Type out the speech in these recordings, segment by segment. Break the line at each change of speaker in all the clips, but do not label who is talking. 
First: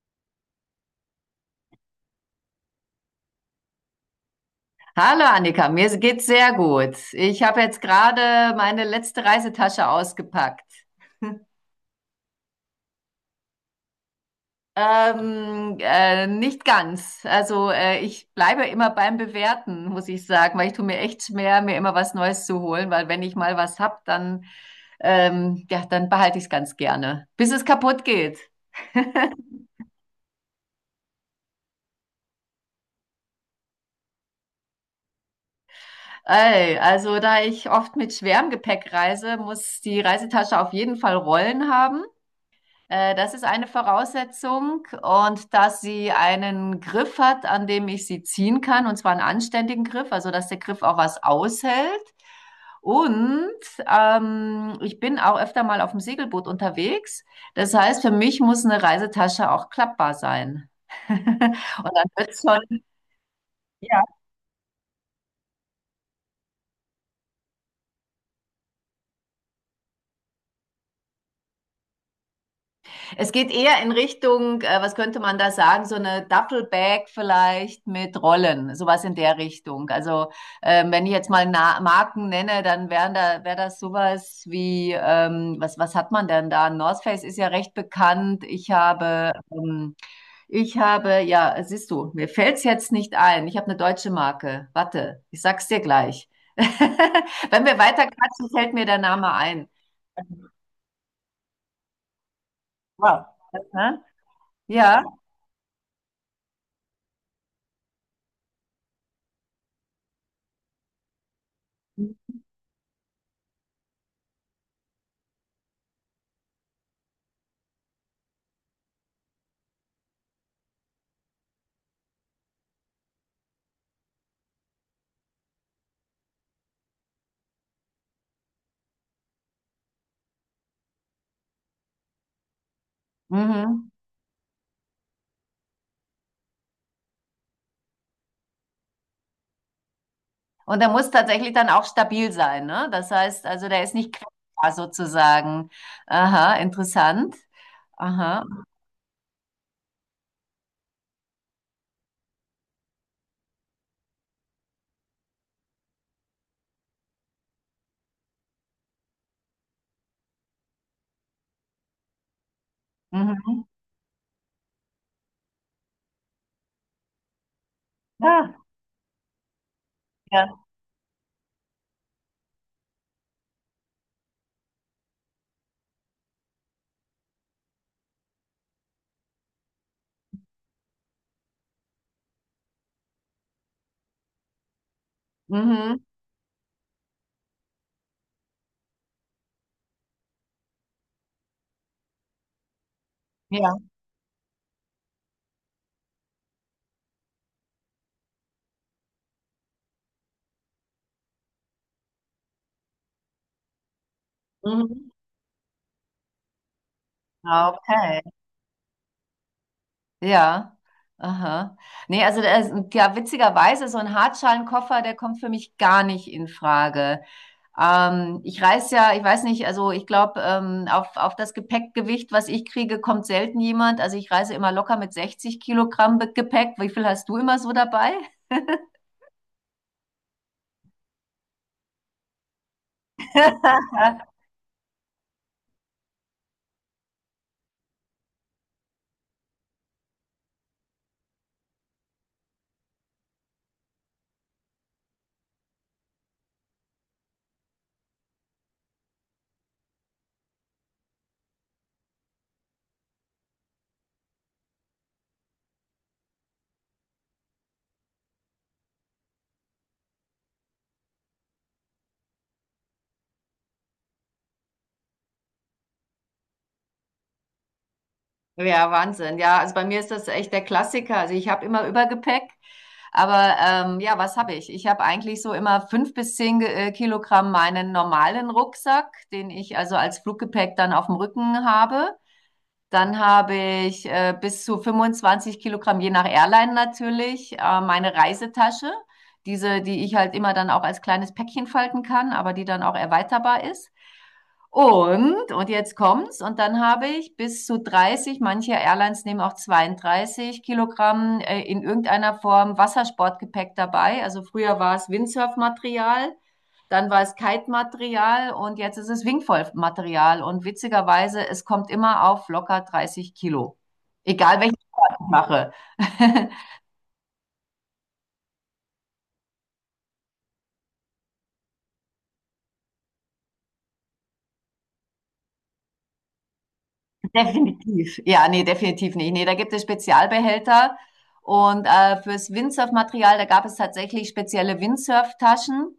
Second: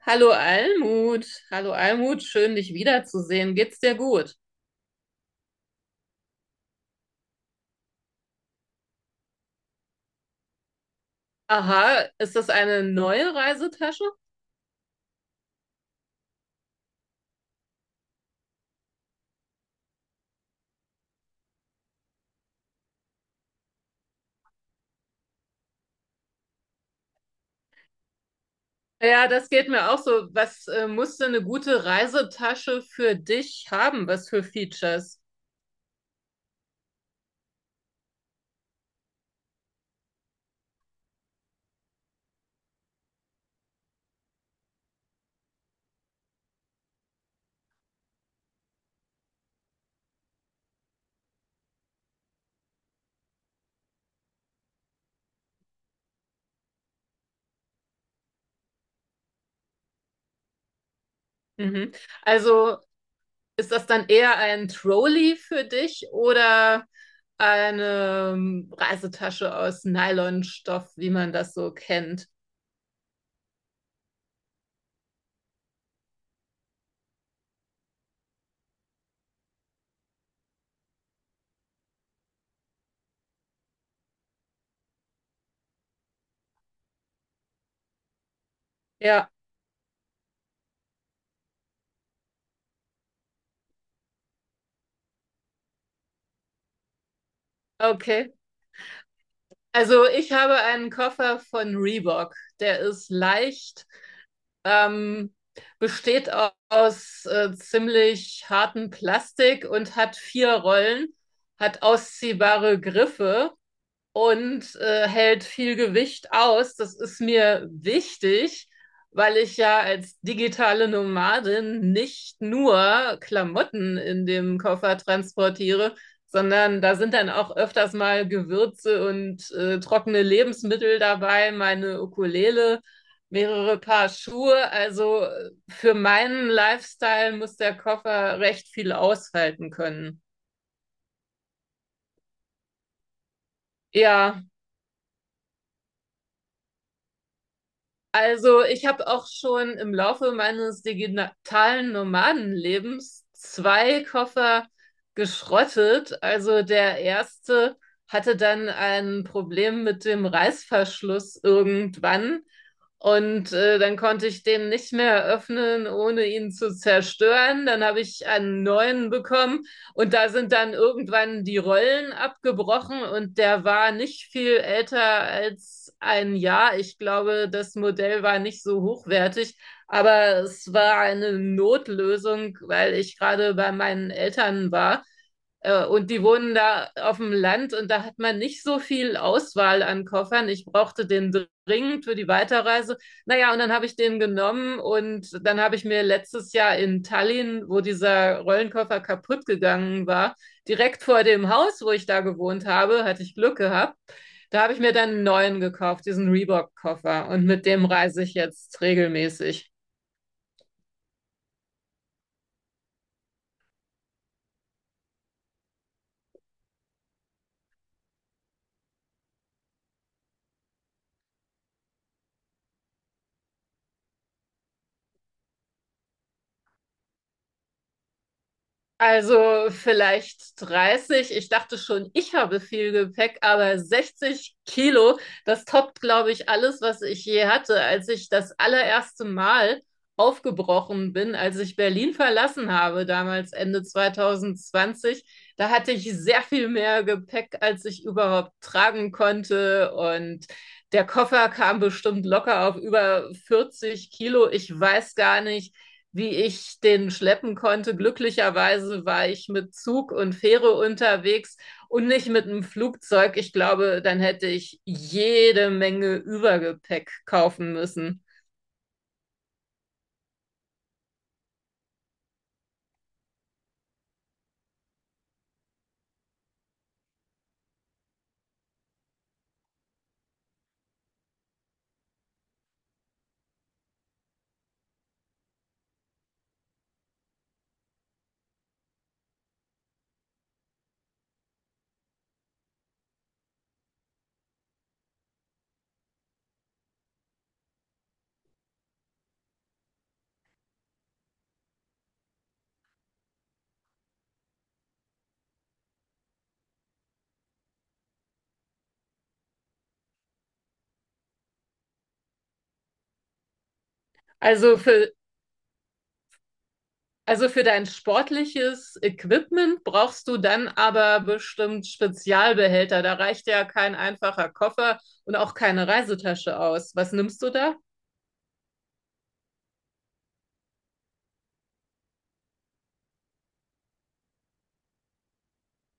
Hallo Almut, schön dich wiederzusehen. Geht's dir gut?
Hallo Annika, mir geht's sehr gut. Ich habe jetzt gerade meine letzte Reisetasche ausgepackt.
Aha, ist das eine neue Reisetasche?
Nicht ganz. Ich bleibe immer beim Bewerten, muss ich sagen, weil ich tue mir echt schwer, mir immer was Neues zu holen, weil wenn ich mal was hab, dann ja, dann behalte ich es ganz gerne, bis es kaputt geht.
Ja, das geht mir auch so. Was musst du eine gute Reisetasche für dich haben? Was für Features?
Ey, also da ich oft mit schwerem Gepäck reise, muss die Reisetasche auf jeden Fall Rollen haben. Das ist eine Voraussetzung, und dass sie einen Griff hat, an dem ich sie ziehen kann, und zwar einen anständigen Griff, also dass der Griff auch was aushält. Und ich bin auch öfter mal auf dem Segelboot unterwegs. Das heißt, für mich muss eine Reisetasche auch klappbar sein. Und
Mhm.
dann wird es
Also
schon,
ist das
ja,
dann eher ein Trolley für dich oder eine Reisetasche aus Nylonstoff, wie man das so kennt?
es geht eher in Richtung, was könnte man da sagen, so eine Duffelbag vielleicht mit Rollen, sowas in der Richtung. Also wenn ich jetzt mal Na Marken nenne, dann wäre das sowas wie, was hat man denn da? North Face ist ja recht bekannt.
Ja,
Ich habe, ja, siehst du, mir fällt's jetzt nicht ein. Ich habe eine deutsche Marke. Warte, ich sag's dir gleich. Wenn wir weiter
okay.
quatschen, fällt mir der Name ein.
Also ich habe einen Koffer von Reebok. Der ist
Wow.
leicht.
Ne? Ja.
Ähm, besteht aus ziemlich hartem Plastik und hat vier Rollen, hat ausziehbare Griffe und hält viel Gewicht aus. Das ist mir wichtig, weil ich ja als digitale Nomadin nicht nur Klamotten in dem Koffer transportiere, sondern da sind dann auch öfters mal Gewürze und trockene Lebensmittel dabei, meine Ukulele, mehrere
Mhm.
Paar Schuhe. Also für meinen Lifestyle muss der Koffer recht viel aushalten können.
Und der muss tatsächlich dann auch stabil sein, ne? Das heißt, also der ist nicht
Ja,
quer sozusagen. Aha, interessant. Aha.
also ich habe auch schon im Laufe meines digitalen Nomadenlebens zwei Koffer geschrottet. Also der erste hatte dann ein Problem mit dem Reißverschluss irgendwann und
Mhm.
dann konnte ich den nicht mehr öffnen, ohne ihn zu zerstören. Dann habe ich
Ja,
einen neuen bekommen. Und da sind
ja.
dann irgendwann die Rollen abgebrochen und der war nicht viel älter als ein Jahr. Ich glaube, das Modell war nicht so hochwertig, aber es war eine Notlösung, weil ich gerade bei meinen Eltern war, äh,
Mhm.
Und die wohnen da auf dem Land und da hat man nicht so viel Auswahl an Koffern. Ich brauchte den dringend für die Weiterreise. Naja, und dann habe
Ja.
ich den genommen und dann habe ich mir letztes Jahr in Tallinn, wo dieser Rollenkoffer kaputt gegangen war, direkt vor dem Haus, wo ich da gewohnt habe, hatte ich Glück gehabt. Da habe ich mir
Mhm.
dann einen neuen gekauft, diesen Reebok-Koffer. Und mit dem
Okay.
reise ich jetzt regelmäßig.
Ja, aha. Nee, also da ist, ja, witzigerweise, so ein Hartschalenkoffer, der kommt für mich gar nicht in Frage. Ich reise ja, ich weiß nicht, also ich glaube, auf das Gepäckgewicht, was ich kriege, kommt selten jemand. Also ich reise immer locker mit 60 Kilogramm Be- Gepäck. Wie viel hast du immer so dabei?
Also vielleicht 30. Ich dachte schon, ich habe viel Gepäck, aber 60 Kilo, das toppt, glaube ich, alles, was ich je hatte, als ich das allererste Mal aufgebrochen bin, als ich Berlin verlassen habe, damals Ende 2020. Da hatte ich sehr viel mehr Gepäck, als ich überhaupt tragen konnte. Und der Koffer kam bestimmt locker auf über 40 Kilo. Ich weiß gar nicht, wie ich den schleppen konnte. Glücklicherweise war ich mit Zug und Fähre unterwegs und nicht mit einem Flugzeug. Ich glaube, dann hätte ich jede Menge Übergepäck kaufen müssen.
Ja, Wahnsinn. Ja, also bei mir ist das echt der Klassiker. Also ich habe immer Übergepäck, aber ja, was habe ich? Ich habe eigentlich so immer 5 bis 10 Ge- Kilogramm meinen normalen Rucksack, den ich also als Fluggepäck dann auf dem Rücken habe. Dann habe ich bis zu 25 Kilogramm, je nach Airline natürlich, meine Reisetasche. Diese, die ich halt immer dann auch als kleines Päckchen falten kann, aber die dann auch erweiterbar ist. Und jetzt kommt's, und dann habe ich bis zu 30, manche Airlines nehmen auch 32 Kilogramm in irgendeiner Form Wassersportgepäck dabei. Also früher war es Windsurfmaterial, dann war es Kite-Material und jetzt ist es Wingfoil-Material. Und witzigerweise, es kommt immer auf locker 30 Kilo. Egal welchen
Also
Sport
für,
ich mache.
also für dein sportliches Equipment brauchst du dann aber bestimmt Spezialbehälter. Da reicht ja kein einfacher Koffer und auch keine Reisetasche aus. Was nimmst du da?
Definitiv. Ja, nee, definitiv nicht. Nee, da gibt es Spezialbehälter. Und fürs Windsurf-Material, da gab es tatsächlich spezielle Windsurf-Taschen.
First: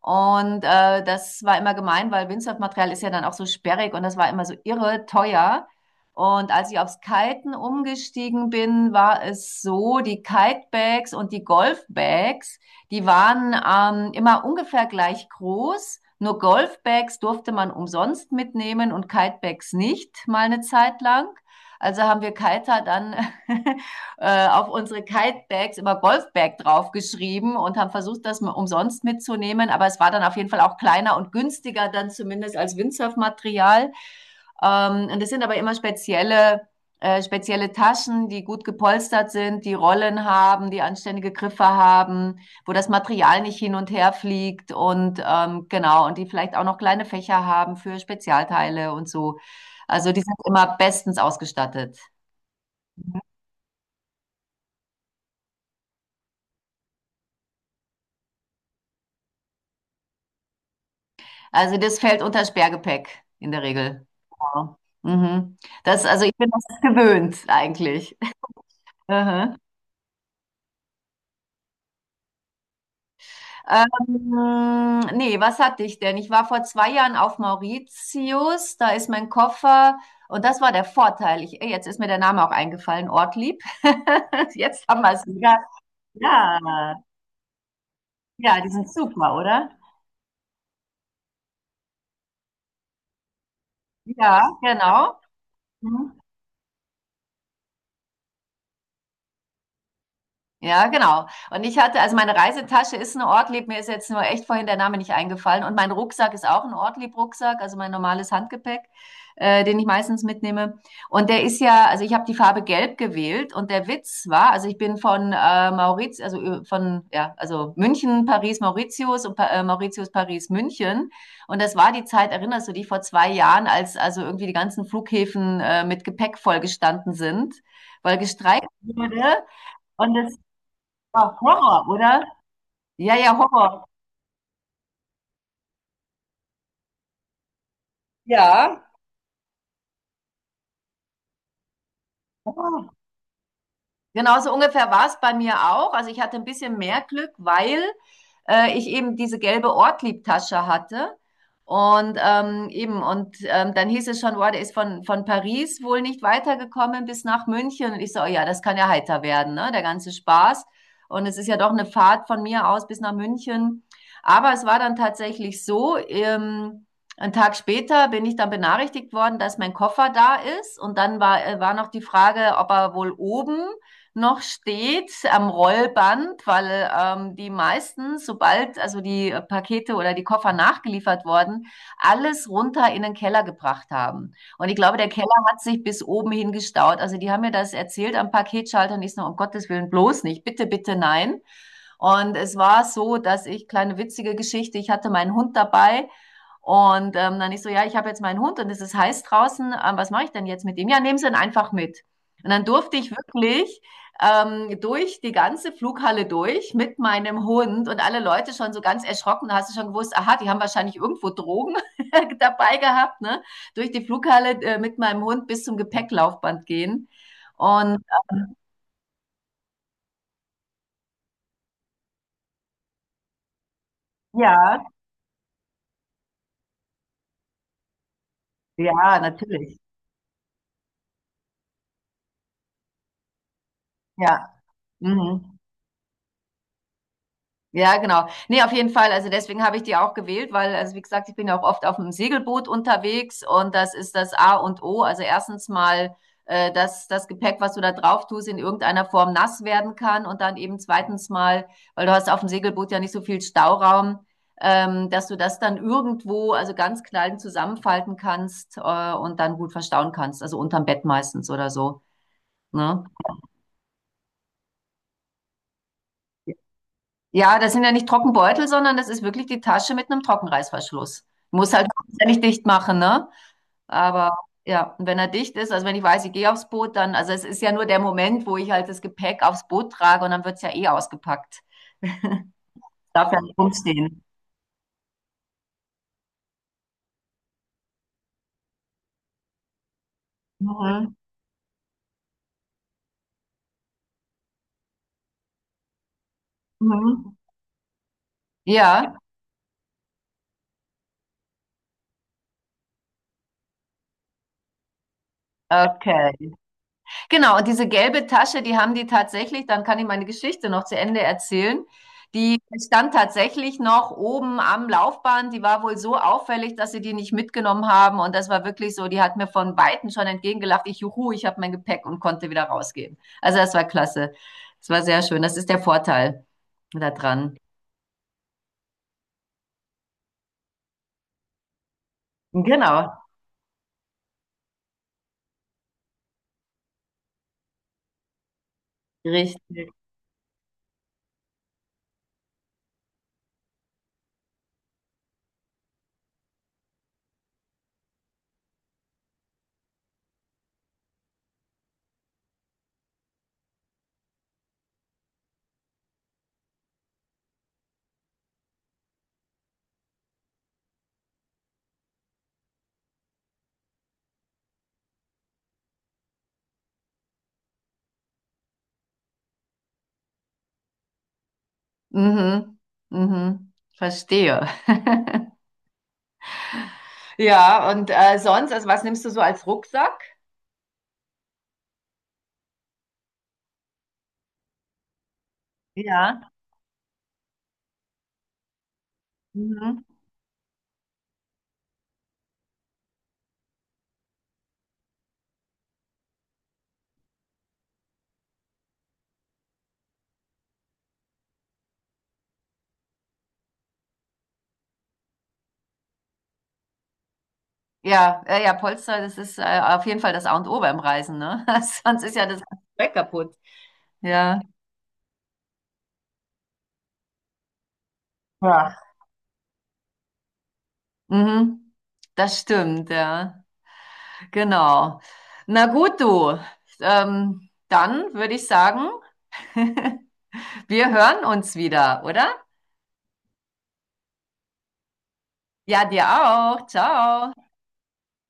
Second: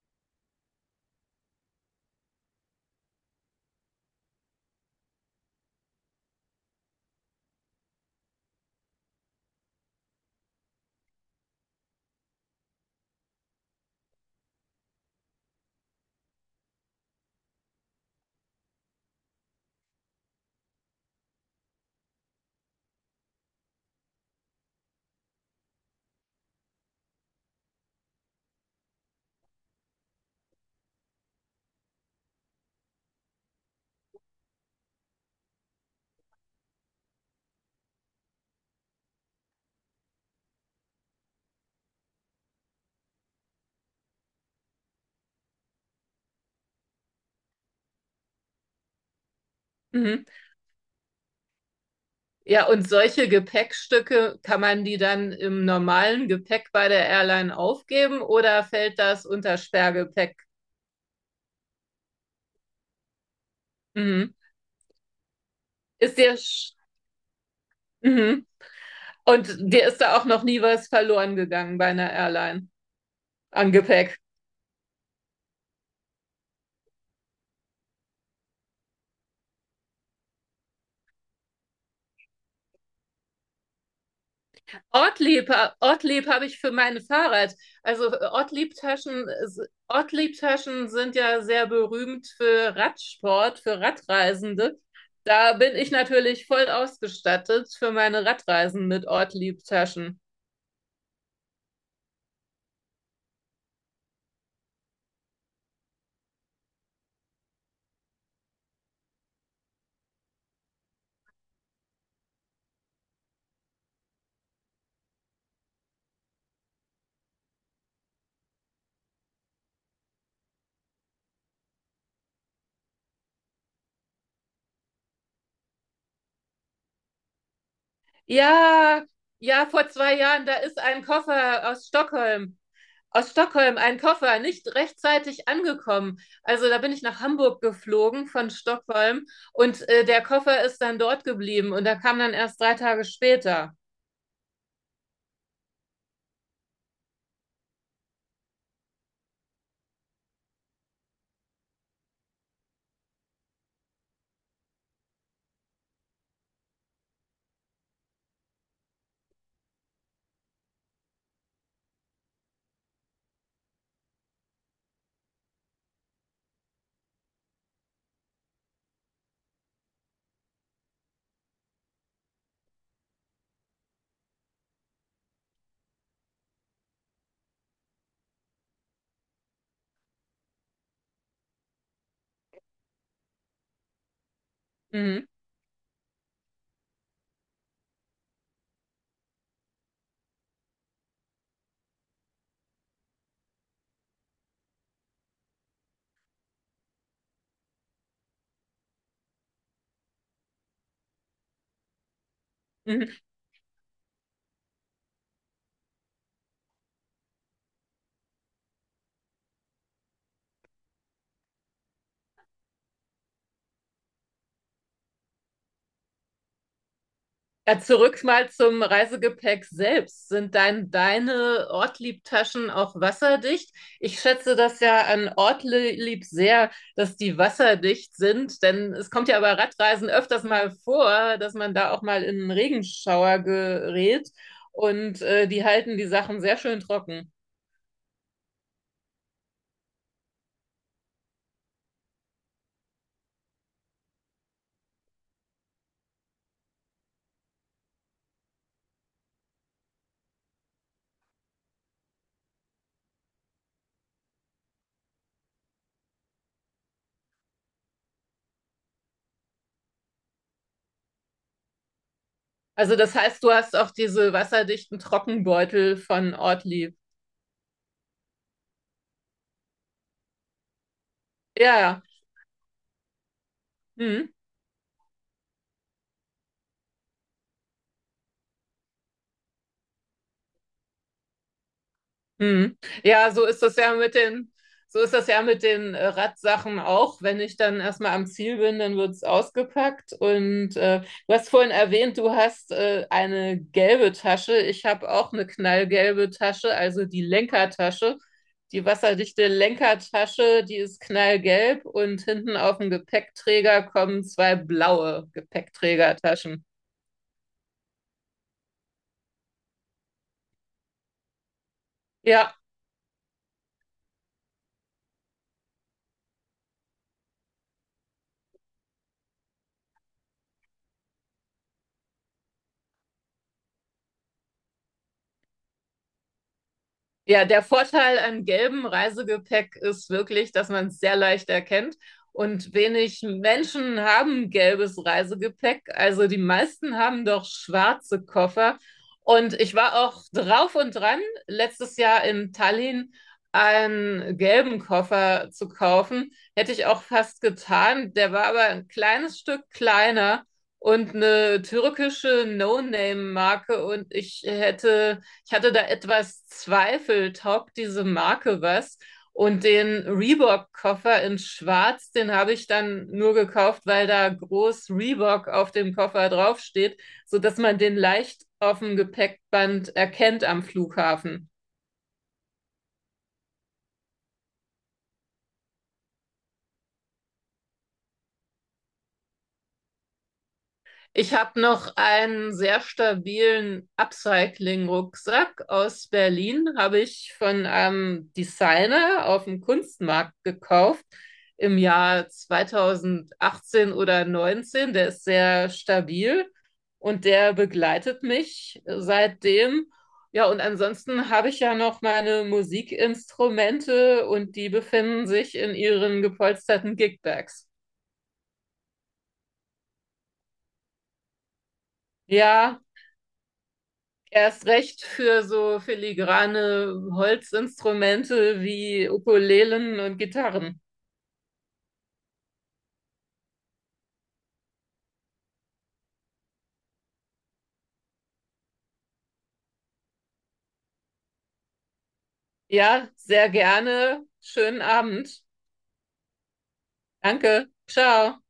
Und das war immer gemein, weil Windsurfmaterial ist ja dann auch so sperrig und das war immer so irre teuer. Und als ich aufs Kiten umgestiegen bin, war es so, die Kitebags und die Golfbags, die waren immer ungefähr gleich groß. Nur Golfbags durfte man umsonst mitnehmen und Kitebags nicht, mal eine Zeit lang. Also haben wir Kiter dann auf unsere Kitebags immer Golfbag draufgeschrieben und haben versucht, das mal umsonst mitzunehmen. Aber es war dann auf jeden Fall auch kleiner und günstiger dann zumindest als Windsurfmaterial. Und es sind aber immer spezielle Taschen, die gut gepolstert sind, die Rollen haben, die anständige Griffe haben, wo das Material nicht hin und her fliegt, und genau, und die vielleicht auch noch kleine Fächer haben für Spezialteile und so. Also die
Mhm.
sind immer bestens ausgestattet.
Ja, und solche Gepäckstücke, kann man die dann im normalen Gepäck bei der Airline aufgeben oder fällt das unter Sperrgepäck?
Also das fällt unter Sperrgepäck in der Regel.
Mhm.
Ja. Mhm. Das,
Ist
also ich
dir,
bin das
sch-
gewöhnt eigentlich.
mhm. Und
Aha.
dir ist da auch noch nie was verloren gegangen bei einer Airline an Gepäck?
Nee, was hatte ich denn? Ich war vor 2 Jahren auf Mauritius, da ist mein Koffer, und das war der Vorteil. Ich, ey, jetzt ist mir der Name auch eingefallen, Ortlieb. Jetzt haben wir es
Ortlieb,
wieder.
Ortlieb habe ich für
Ja,
mein Fahrrad. Also
ja, die sind
Ortlieb-Taschen,
super, oder?
Ortlieb-Taschen sind ja sehr berühmt für Radsport, für
Ja,
Radreisende.
genau.
Da bin ich
Mhm.
natürlich voll ausgestattet für meine Radreisen mit Ortlieb-Taschen.
Ja, genau. Und ich hatte, also meine Reisetasche ist eine Ortlieb, mir ist jetzt nur echt vorhin der Name nicht eingefallen. Und mein Rucksack ist auch ein Ortlieb-Rucksack, also mein normales Handgepäck, den ich meistens mitnehme. Und der ist ja, also ich habe die Farbe Gelb gewählt und der Witz war, also ich bin von Mauritius, also ja, also München, Paris, Mauritius und pa Mauritius, Paris, München. Und das war die Zeit, erinnerst du dich, vor 2 Jahren, als also irgendwie die ganzen Flughäfen mit Gepäck vollgestanden sind, weil gestreikt
Ja,
wurde.
ja, vor
Und
zwei
das
Jahren, da ist ein
Ah,
Koffer
Horror, oder? Ja,
Aus
ja,
Stockholm,
Horror.
ein Koffer, nicht rechtzeitig angekommen. Also da bin ich nach Hamburg geflogen von
Ja.
Stockholm und der Koffer ist dann dort geblieben und da kam dann erst drei
Horror.
Tage später.
Genauso ungefähr war es bei mir auch. Also ich hatte ein bisschen mehr Glück, weil ich eben diese gelbe Ortliebtasche hatte. Und eben, und dann hieß es schon, boah, der ist von Paris wohl nicht weitergekommen bis nach München. Und ich so, oh ja, das kann ja heiter werden, ne? Der ganze Spaß. Und es ist ja doch eine Fahrt von mir aus bis nach München. Aber es war dann tatsächlich so, 1 Tag später bin ich dann benachrichtigt worden, dass mein Koffer da ist. Und dann war, war noch die Frage, ob er wohl oben noch steht am Rollband, weil die meisten, sobald also die Pakete oder die Koffer nachgeliefert wurden, alles runter in den Keller gebracht haben. Und ich glaube, der Keller
Mhm.
hat sich bis oben hin gestaut. Also die haben mir das erzählt am Paketschalter und ich so, um Gottes Willen, bloß nicht, bitte, bitte, nein. Und es war so, dass ich, kleine witzige Geschichte, ich hatte meinen Hund dabei. Und dann ich so, ja, ich habe jetzt meinen Hund und es ist heiß draußen. Was mache ich denn jetzt mit ihm? Ja, nehmen Sie ihn einfach mit. Und dann durfte ich
Mhm.
wirklich durch die ganze Flughalle durch mit meinem Hund und alle Leute schon so ganz erschrocken. Da hast du schon gewusst, aha, die haben wahrscheinlich irgendwo Drogen dabei gehabt, ne? Durch die Flughalle mit meinem Hund bis zum Gepäcklaufband gehen.
Ja,
Und
zurück mal zum Reisegepäck selbst. Deine Ortlieb-Taschen auch wasserdicht? Ich schätze das
ja,
ja an Ortlieb sehr, dass die wasserdicht sind, denn es
ja,
kommt ja bei
natürlich.
Radreisen öfters mal vor, dass man da auch mal in einen Regenschauer gerät
Ja.
und
Mhm.
die halten die Sachen sehr schön trocken.
Ja, genau. Ne, auf jeden Fall. Also deswegen habe ich die auch gewählt, weil, also wie gesagt, ich bin ja auch oft auf dem Segelboot unterwegs und das ist das A und O. Also erstens mal, dass das Gepäck, was du da drauf tust, in irgendeiner Form nass werden kann, und dann eben zweitens mal, weil du hast auf dem Segelboot ja nicht so viel Stauraum, dass du das dann irgendwo, also ganz klein zusammenfalten kannst, und dann gut verstauen kannst. Also unterm Bett meistens oder so.
Also
Ne?
das heißt, du hast auch diese wasserdichten Trockenbeutel von Ortlieb.
Ja, das sind ja nicht Trockenbeutel, sondern das ist wirklich die Tasche mit einem Trockenreißverschluss. Muss
Ja,
halt
ja.
nicht dicht machen, ne?
Mhm.
Aber ja, und wenn er dicht ist, also wenn ich weiß, ich gehe aufs Boot, dann, also es ist ja nur der Moment, wo ich halt das Gepäck aufs Boot trage und dann wird's ja eh ausgepackt.
Mhm. Ja,
Darf ja
so
nicht
ist das ja mit
rumstehen.
den, so ist das ja mit den Radsachen auch. Wenn ich dann erstmal am Ziel bin, dann wird's ausgepackt. Und
Mhm.
du hast vorhin erwähnt, du hast eine gelbe Tasche. Ich habe auch eine knallgelbe Tasche, also die
Mhm.
Lenkertasche. Die
Ja,
wasserdichte Lenkertasche, die ist knallgelb und hinten auf dem Gepäckträger kommen zwei blaue
okay.
Gepäckträgertaschen.
Genau, und diese gelbe Tasche, die haben die tatsächlich, dann kann ich meine Geschichte noch zu Ende erzählen.
Ja.
Die stand tatsächlich noch oben am Laufband. Die war wohl so auffällig, dass sie die nicht mitgenommen haben. Und das war wirklich so, die hat mir von Weitem schon entgegengelacht. Ich, juhu, ich habe mein Gepäck und konnte wieder rausgehen. Also das war klasse. Das war sehr schön. Das ist der Vorteil
Ja,
daran.
der Vorteil an gelbem Reisegepäck ist wirklich, dass man es sehr leicht erkennt. Und
Genau,
wenig Menschen haben gelbes Reisegepäck. Also die meisten haben doch schwarze Koffer. Und ich
richtig.
war auch drauf und dran, letztes Jahr in Tallinn einen gelben Koffer zu kaufen. Hätte ich auch fast getan. Der war aber ein kleines Stück kleiner und eine türkische No-Name-Marke. Und ich hatte da etwas Zweifel, taugt diese Marke was? Und den Reebok-Koffer in Schwarz, den habe ich dann nur gekauft, weil da groß Reebok auf dem Koffer draufsteht, sodass man den leicht auf dem Gepäckband erkennt am Flughafen.
Mhm, mhm, verstehe. Ja, und sonst, also was nimmst du so als Rucksack?
Ich habe noch einen sehr stabilen Upcycling-Rucksack aus
Ja.
Berlin, habe ich von einem Designer auf dem
Mhm.
Kunstmarkt gekauft im Jahr 2018 oder 19. Der ist sehr stabil und der begleitet mich seitdem. Ja, und ansonsten habe ich ja noch meine Musikinstrumente und die befinden sich in ihren gepolsterten Gigbags.
Ja, ja, ja, Polster, das ist auf jeden Fall das A und O beim Reisen, ne? Sonst ist ja das
Ja,
ganze Zeug kaputt. Ja.
erst recht für so filigrane Holzinstrumente
Ja.
wie Ukulelen und Gitarren.
Mhm. Das stimmt, ja. Genau. Na gut, du. Dann würde ich sagen, wir hören uns wieder, oder?
Ja, sehr gerne. Schönen Abend.
Ja, dir auch. Ciao.
Danke. Ciao.